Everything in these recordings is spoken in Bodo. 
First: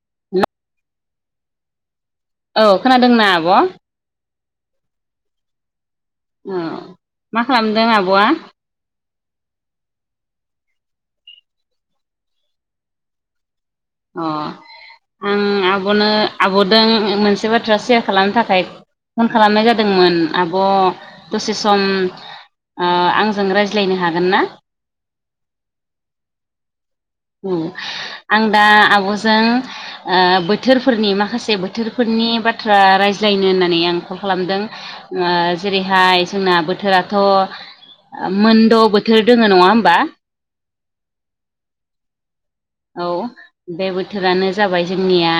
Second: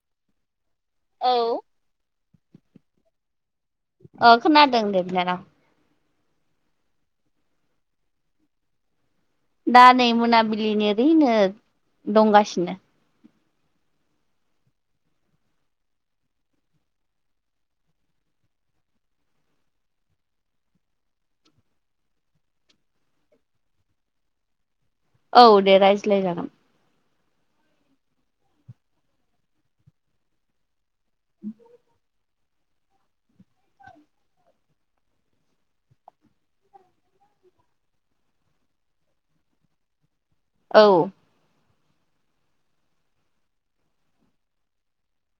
[inaudible] औ औ खोनादोंना आब'? अ खोनना दे बिनानाव। औ मा खालामदों आब'आ? दा नै मोनाबिलिनि ओरैनो दंगासिनो। अ आं आबनो आब'दों मोनसे बाथ्रा सेयार खालामनो थाखाय फन खालामनाय जादोंमोन आब' दसे सम आंजों रायज्लायनो हागोन ना? औ दे रायज्लायजागोन। औ आं दा आब'जों ओ बोथोरफोरनि माखासे बोथोरफोरनि बा बाथ्रा रायज्लायनो होननानै आं कल खालामदों। जेरैहाय जोंना बोथोराथ' मोनद' बोथोर दोङ नङा होमबा। औ औ बे बोथोरानो जाबाय जोंनिया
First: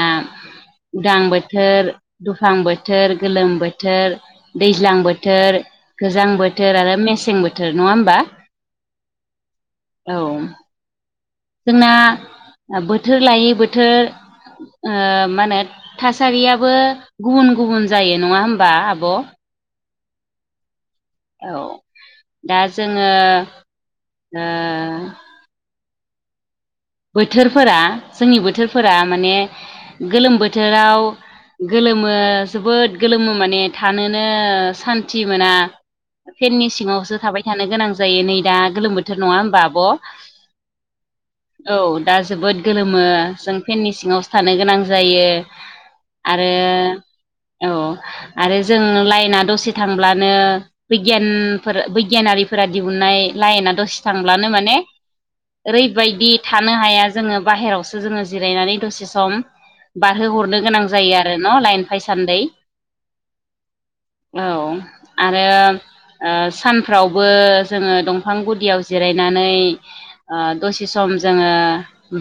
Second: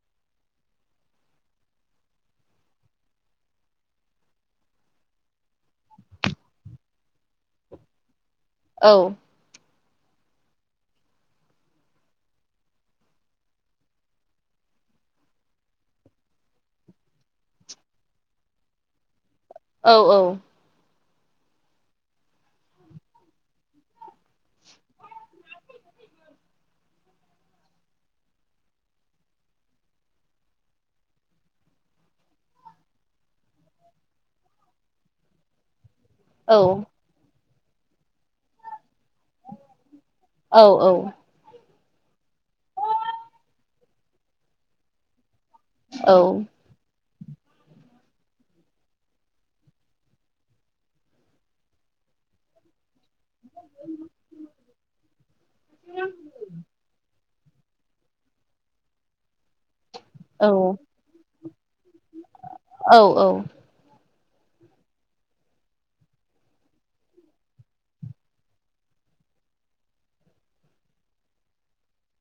उदां बोथोर दुफां बोथोर गोलोम बोथोर दैज्लां बोथोर गोजां बोथोर आरो मेसें बोथोर नङा होमबा। औ औ जोंना बोथोर लायै बोथोर ओ मा होनो थासारियाबो गुबुन गुबुन जायो नङा होमबा आब'। औ औ औ दा जोङो ओ बोथोरफोरा जोंनि बोथोरफोरा माने गोलोम बोथोराव गोलोमो जोबोद गोलोमो माने थानोनो सान्थि मोना। औ फेननि सिङावसो थाबाय थानो गोनां जायो नै दा गोलोम बोथोर नङा होमबा आब'। औ औ औ दा जोबोद गोलोमो जों फेननि सिङावसो थानो गोनां जायो। औ आरो औ आरो जों लाइना दसे थांब्लानो बिगियान बैगियानारिफोरा दिहुननाय लाइना दसे थांब्लानो माने ओरैबायदि थानो हाया। जोङो बाहेरायावसो जोङो जिरायनानै दसे सम बारहोहरनो औ गोनां जायो आरो न' लाइन फाइसान्दै औ औ आरो सानफ्रावबो जोङो दंफां गुदियाव जिरायनानै दसे सम जोङो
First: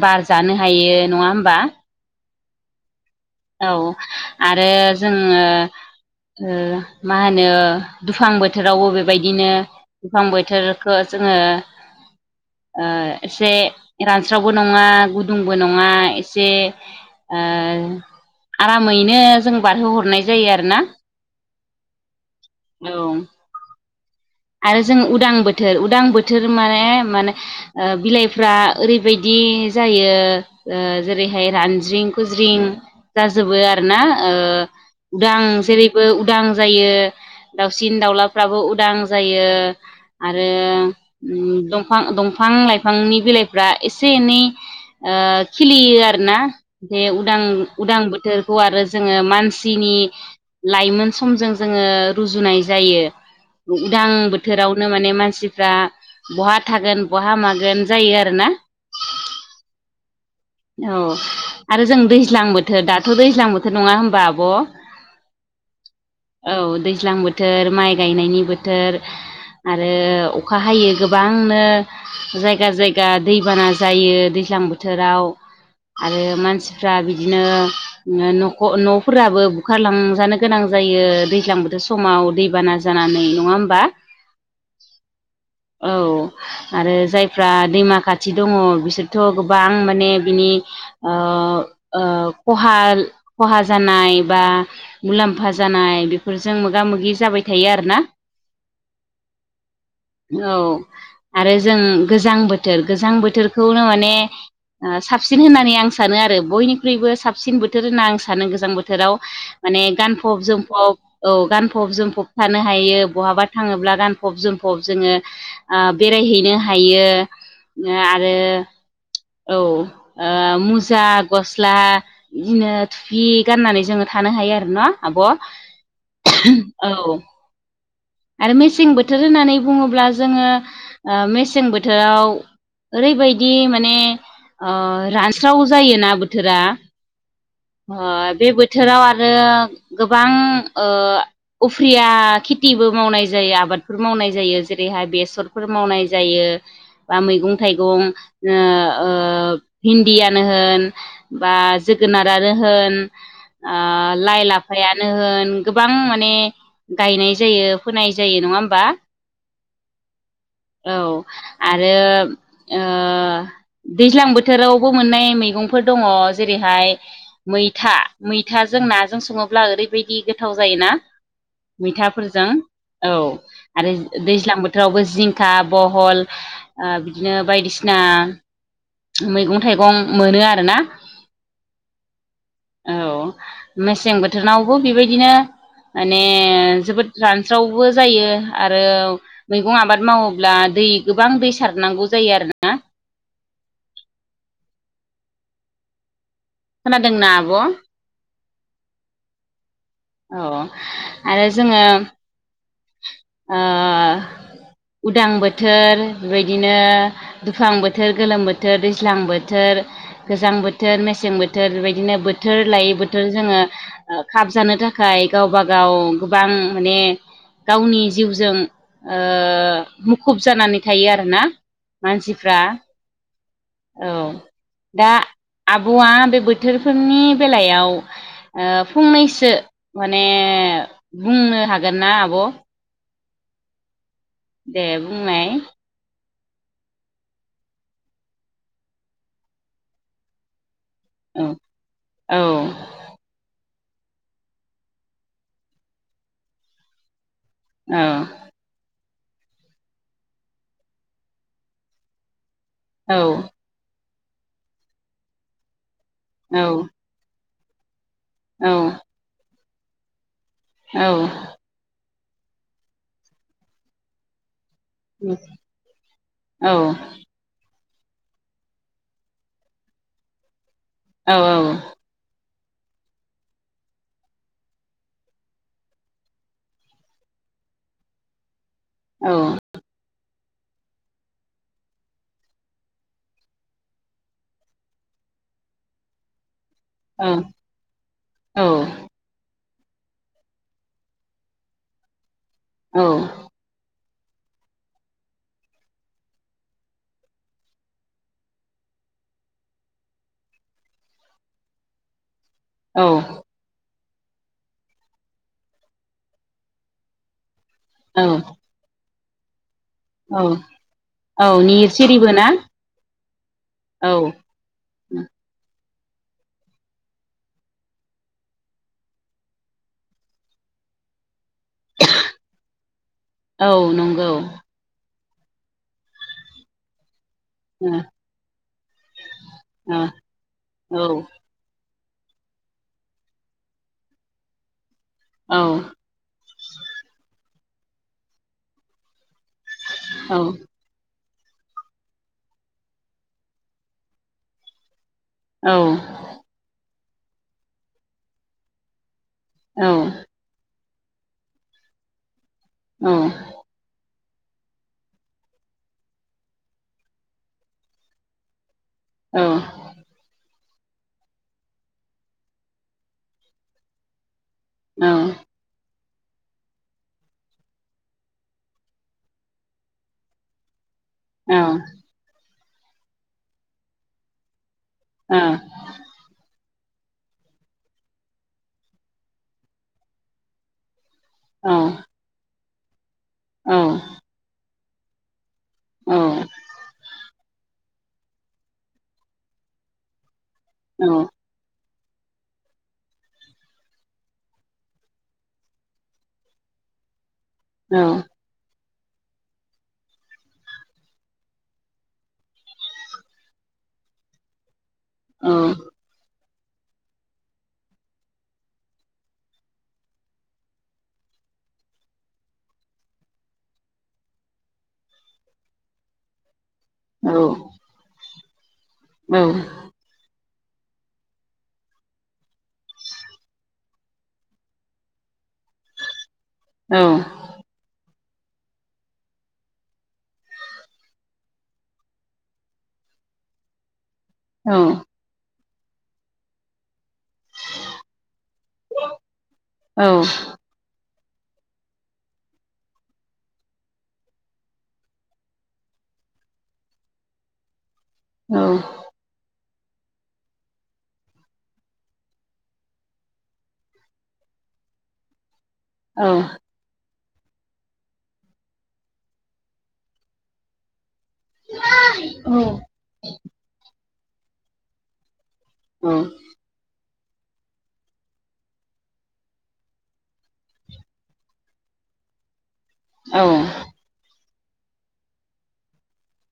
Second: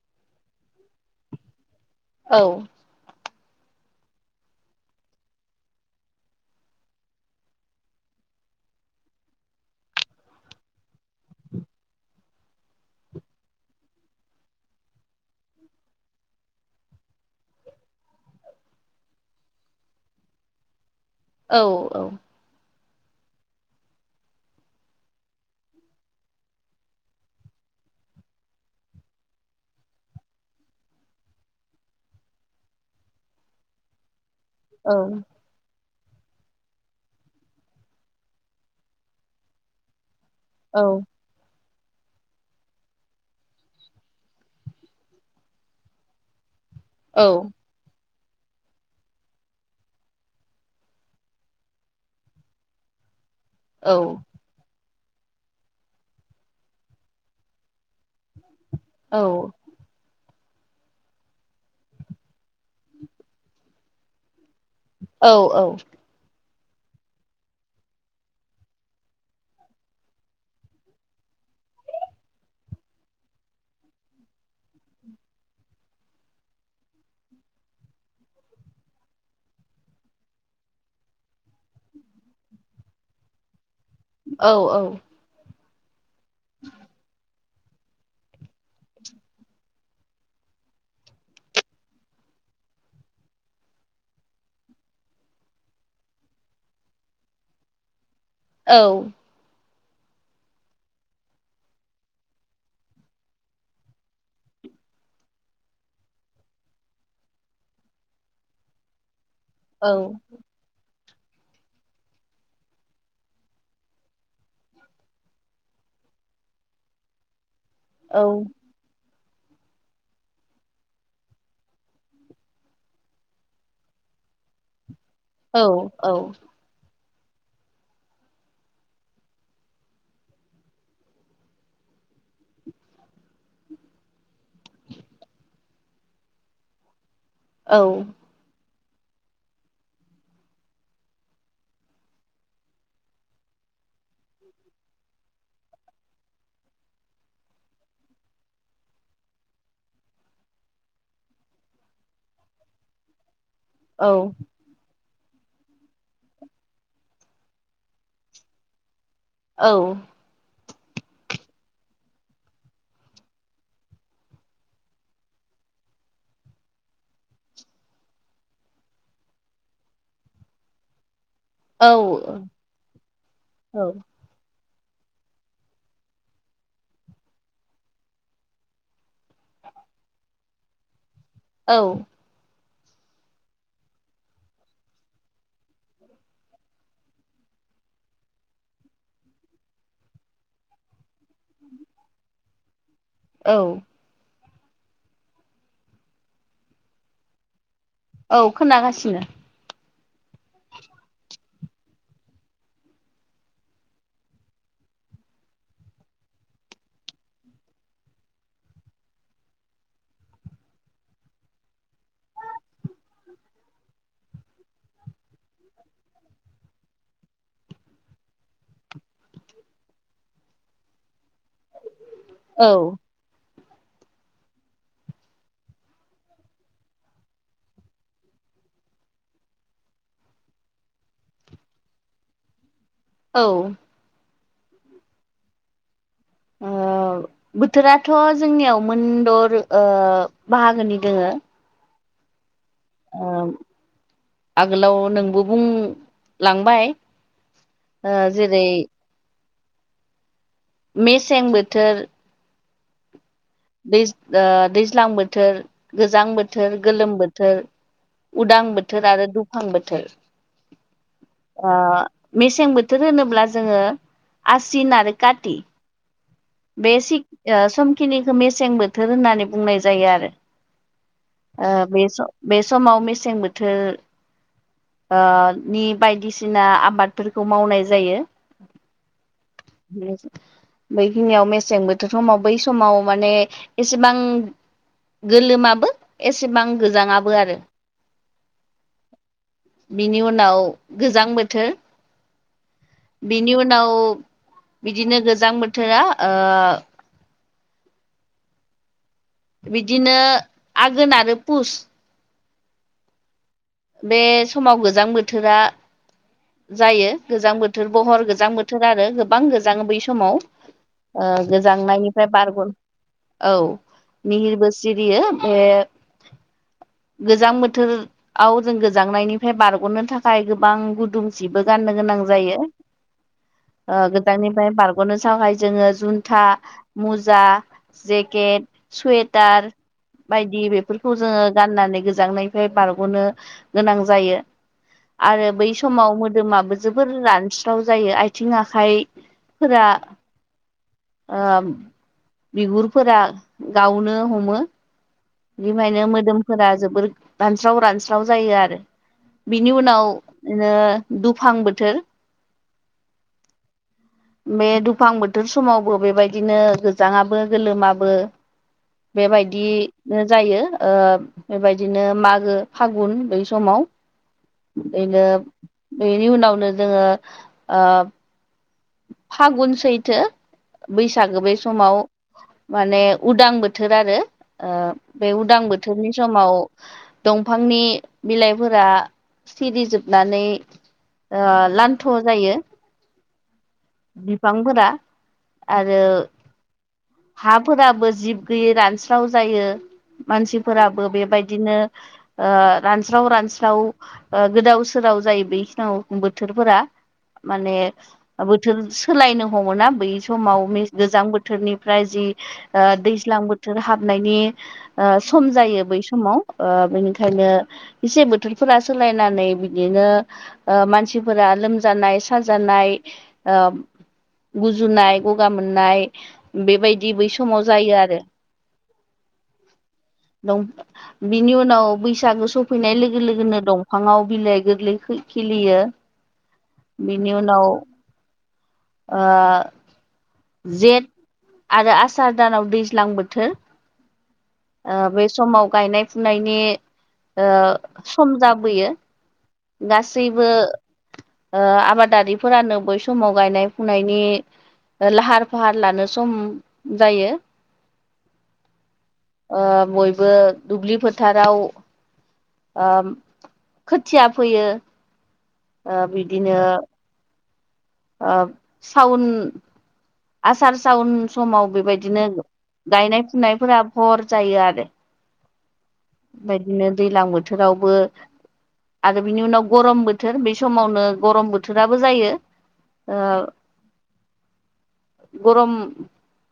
बार जानो हायो नङा होमबा? औ औ आरो जोङो मा होनो दुफां बोथोरावबो बेबायदिनो बिफां बोथोरखौ जोङो ओ एसे रानस्रावबो नङा गुदुंबो नङा एसे ओ आरामैनो जों बारहोहरनाय जायो आरोना। औ औ औ आरो जों उदां बोथोर उदां बोथोर माने माने बिलाइफ्रा ओरैबायदि जायो जेरैहाय रानज्रिं खुज्रिं जोबो आरोना दा आं जेरै बो उदां जायो दाउसिन दाउलाफ्राबो उदां जायो। आरो दंफां दंफां लाइफांनि बिलाइफ्रा एसे एनै खिलियो आरोना जे उदां उदां बोथोरखौ आरो जोङो मानसिनि लाइमोन समजों जोङो रुजुनाय जायो उदां बो थोरावनो माने मानसिफ्रा बहा थागोन बहा मागोन जायो आरोना। औ औ आरो जों दैज्लां बोथोर दाथ' दैज्लां बो थोर नङा होमबा आब'? औ औ औ दैज्लां बोथोर माइ गायनायनि बोथोर आरो अखा हायो गोबांनो जायगा जायगा दैबाना जायो दैज्लां बोथोराव आरो मानसिफ्रा बिदिनो नख' न'फोराबो बुखारलांजानो गोनां जायो दैज्लां बोथोर समाव दैबाना जानानै नङा होमबा? औ औ औ आरो जायफ्रा दैमा खाथि दङ बिसोरथ' गोबां माने बिनि खहा खहा जानाय बा मुलाम्फा जानाय बेफोरजों मोगा मोगि जाबाय थायो आरोना। औ औ आरो जों गोजां बोथोर गोजां बोथोरखौनो माने साबसिन होननानै आं सानो आरो बयनिख्रुइबो साबसिन बोथोर होनना आं सानो गोजां बोथोराव माने गानफब जोमफब औ गानफब जोमफब थानो हायो। बहाबा थाङोब्ला गानफब जोमफब जोङो बेरायहैनो हायो। आरो औ मुजा गस्ला बिदिनो थुफि गाननानै जोङो थानो हायो आरोन' आब'? औ औ औ आरो मेसें बोथोर होननानै बुङोब्ला जोङो मेसें बोथोराव ओरैबायदि माने रानस्राव जायोना बोथोरा ह बे बो बोथोराव आरो गोबां उफ्रिया खेथिबो मावनाय जायो आबादफोर मावनाय जायो जेरैहाय बेसरफोर मावनाय जायो बा मैगं थाइगं ओ भिन्दियानो होन बा जोगोनारानो होन ओ लाइ लाफायानो होन गोबां माने गायनाय जायो। फोनाय जायो नङा होमबा? औ औ आरो दैज्लां बोथोरावबो मोननाय मैगंफोर दङ जेरैहाय मैथा मैथाजों नाजों सङोब्ला ओरैबायदि गोथाव जायोना औ मैथाफोरजों औ आरो दैज्लां बोथोरावबो जिंखा बहल बिदिनो बायदिसिना मैगं थाइगं मोनो आरोना औ [inaudible] औ मेसें बोथोरनावबो बेबायदिनो माने जोबोद रान हास्रावबो जायो आरो मैगं आबाद मावोब्ला दै गोबां दै सारनांगौ जायो आरोना। औ खोनादोंना आब'? औ खोनागासिनो। औ आरो जोङो ओ उदां बोथोर बेबायदिनो दुफ्लां बोथोर, गोलोम बोथोर, दैज्लां बोथोर, गोजां बोथोर मेसें बोथोर बेबायदिनो बोथोर लायै बोथोर जोङो खाबजानो थाखाय गावबा गाव गोबां माने गावनि जिउजों ओ मुखुब जानानै थायो आरोना मानसि फ्रा औ औ दा आब'आ बे बोथोरफोरनि बेलायाव फंनैसो माने बुंनो हागोन ना आब' औ दे बुंनाय ओ बोथोराथ' जोंनियाव मोनदर बाहागोनि दोङो औ औ आगोलाव नोंबो बुंलांबाय औ ओ जेरै मेसें बोथोर औ दै दैज्लां बोथोर गोजां औ बोथोर गोलोम बोथोर उदां बोथोर आरो दुफां बोथोर औ ओ मेसें बोथोर होनोब्ला जोङो आसिन आरो काति औ बे समखिनि मेसें बोथोर होननानै बुंनाय जायो आरो औ बे सम बे समाव मेसें बोथोर ओ नि बायदिसिना आबादफोरखौ मावनाय जायो औ बैखिनियाव मेसें बोथोर समाव बै समाव माने एसेबां गोलोमाबो एसेबां गोजाङाबो आरो बिनि उनाव गोजां बोथोर औ बेनि उनाव बिदिनो गोजां बोथोरा ओ बिदिनो आघोन आरो पुस औ बे समाव गोजां बोथोरा जायो गोजां बोथोर बहर गोजां बो थोर आरो गोबां गोजां बै स समाव औ ओ औ गोजांनायनिफ्राय निरसिरिबो ना बारग औ औ मिहिर बोसोर सिरियो बे गोजां बोथोर औ जों गोजांनायनिफ्राय बारग'नो थाखाय गोबां गुदुं जिबो गाननो गोनां जायो औ नंगौ गोजाननिफ्राय बार गनो सहाय जोङो जुन्था मुजा ओ जेकेट सुवेटार बायदि ओ बेफोरखौ जोङो गाननानै गोजांनायनिफ्राय बार ग गोनां जायो आरो औ बै समाव मोदोमाबो जोबोर रानस्राव जायो आथिं आखाइफोरा औ ओ बिगुरफोरा गावनो हमो औ बिनिखायनो मोदोमफोरा जोोबोर रानस्राव रानस्राव जायो आरो बिनि औ उनाव बिनो दुफां बोथोर औ बे दुफां बोथोर समावबो बेबायदिनो गोजाङाबो गोलोमाबो औ बेबायदिनो जायो ओ बेबायदिनो मागो फागुन बै समाव औ बेनो बेनि उनावनो जोङो ओ फागुन सैथो बैसागो बे समाव माने उदां बोथोर आरो ओ बे उदां बोथोरनि समाव दंफांनि बिलाइफोरा सिरिजोबनानै ओ लान्थ' जायो। औ बिफांफोरा आरो हाफोराबो जिब गैयै रानस्राव जायो मानसिफोराबो बेबाय दिनो ओ रानस्राव रानस्राव ओ गोदाव सोराव जायो बेखि बोथोरफोरा माने बोथोर सोलायनो हमो ना बै समाव गोजां बोथोरनिफ्राय जि ओ दैज्लां बोथोर हाबनायनि ओ सम जायो बै सम माव ओ बेनिखायनो एसे बोथोरफोरा सोलायनानै बिदिनो ओ मानसिफोरा लोमजानाय साजानाय ओ गुजुनाय गगा मोननाय बेबाय बिदि बै समाव जायो आरो औ नों बिनि उनाव बैसागो सफैनाय लोगो लोगोनो दंफाङाव बिलाइ गोरलै खिलियो [inaudible] औ बिनि उनाव आ जेठ आरो आसार दानाव दैज्लां बोथोर औ औ ओ बे समाव गायनाय-फुनायनि ओ सम जाबोयो गासैबो ओ आबादारिफोरानो बै समाव गायनाय फुनायनि लाहार फाहार लानो सम जायो। औ ओ बयबो दुब्लि फोथाराव ओ खोथिया फोयो ओ बिदिनो ओ साउन आसार सावन समाव बेबायदिनो गायनाय फुनायफोरा भर जायो आरो औ बायदिनो दैलां बोथोरावबो आरो बिनि उनाव गरम बोथोर बे समावनो गरम बोथोराबो जायो ओ औ-औ-औ-औ-औ-औ-औ-औ-औ-औ-औ-औ-औ-औ-औ-औ [inaudible] गरम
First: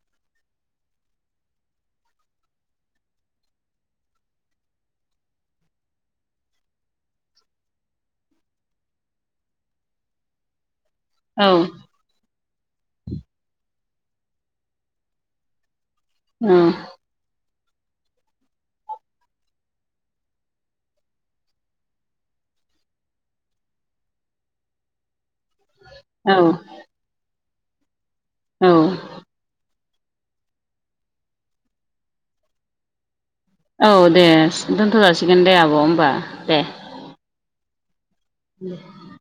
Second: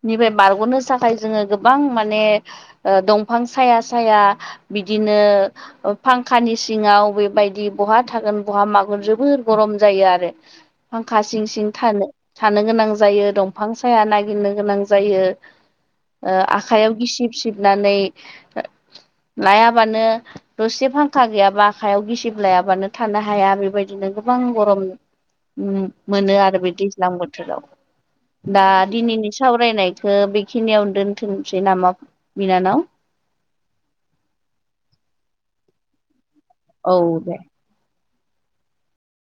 निफ्राय बारग'नो थाखाय जोङो गोबां माने ओ दंफां साया साया बिदिनो ओ फांखानि सिङाव बेबायदि बहा थागोन बहा मागोन जोबोर गरम जायो आरो। फांखा सिं सिं थानो थानो गोनां जायो दंफां साया नागिरनो गोनां जायो। ओ आखाइयाव गिसिब सिबनानै लायाबानो दसे फांखा गैयाबा आखाइयाव गिसिब लायाबानो थानो हाया बेबायदिनो गोबां गरम ओम मोनो आरो बे दैज्लां बोथोराव दा दिनैनि सावरायनाय खो बेखिनियावनो दोनथोमसै नामा बिनानाव? औ दे दोनथ'जासिगोन दे आब' होमबा दे औ दे [inaudible]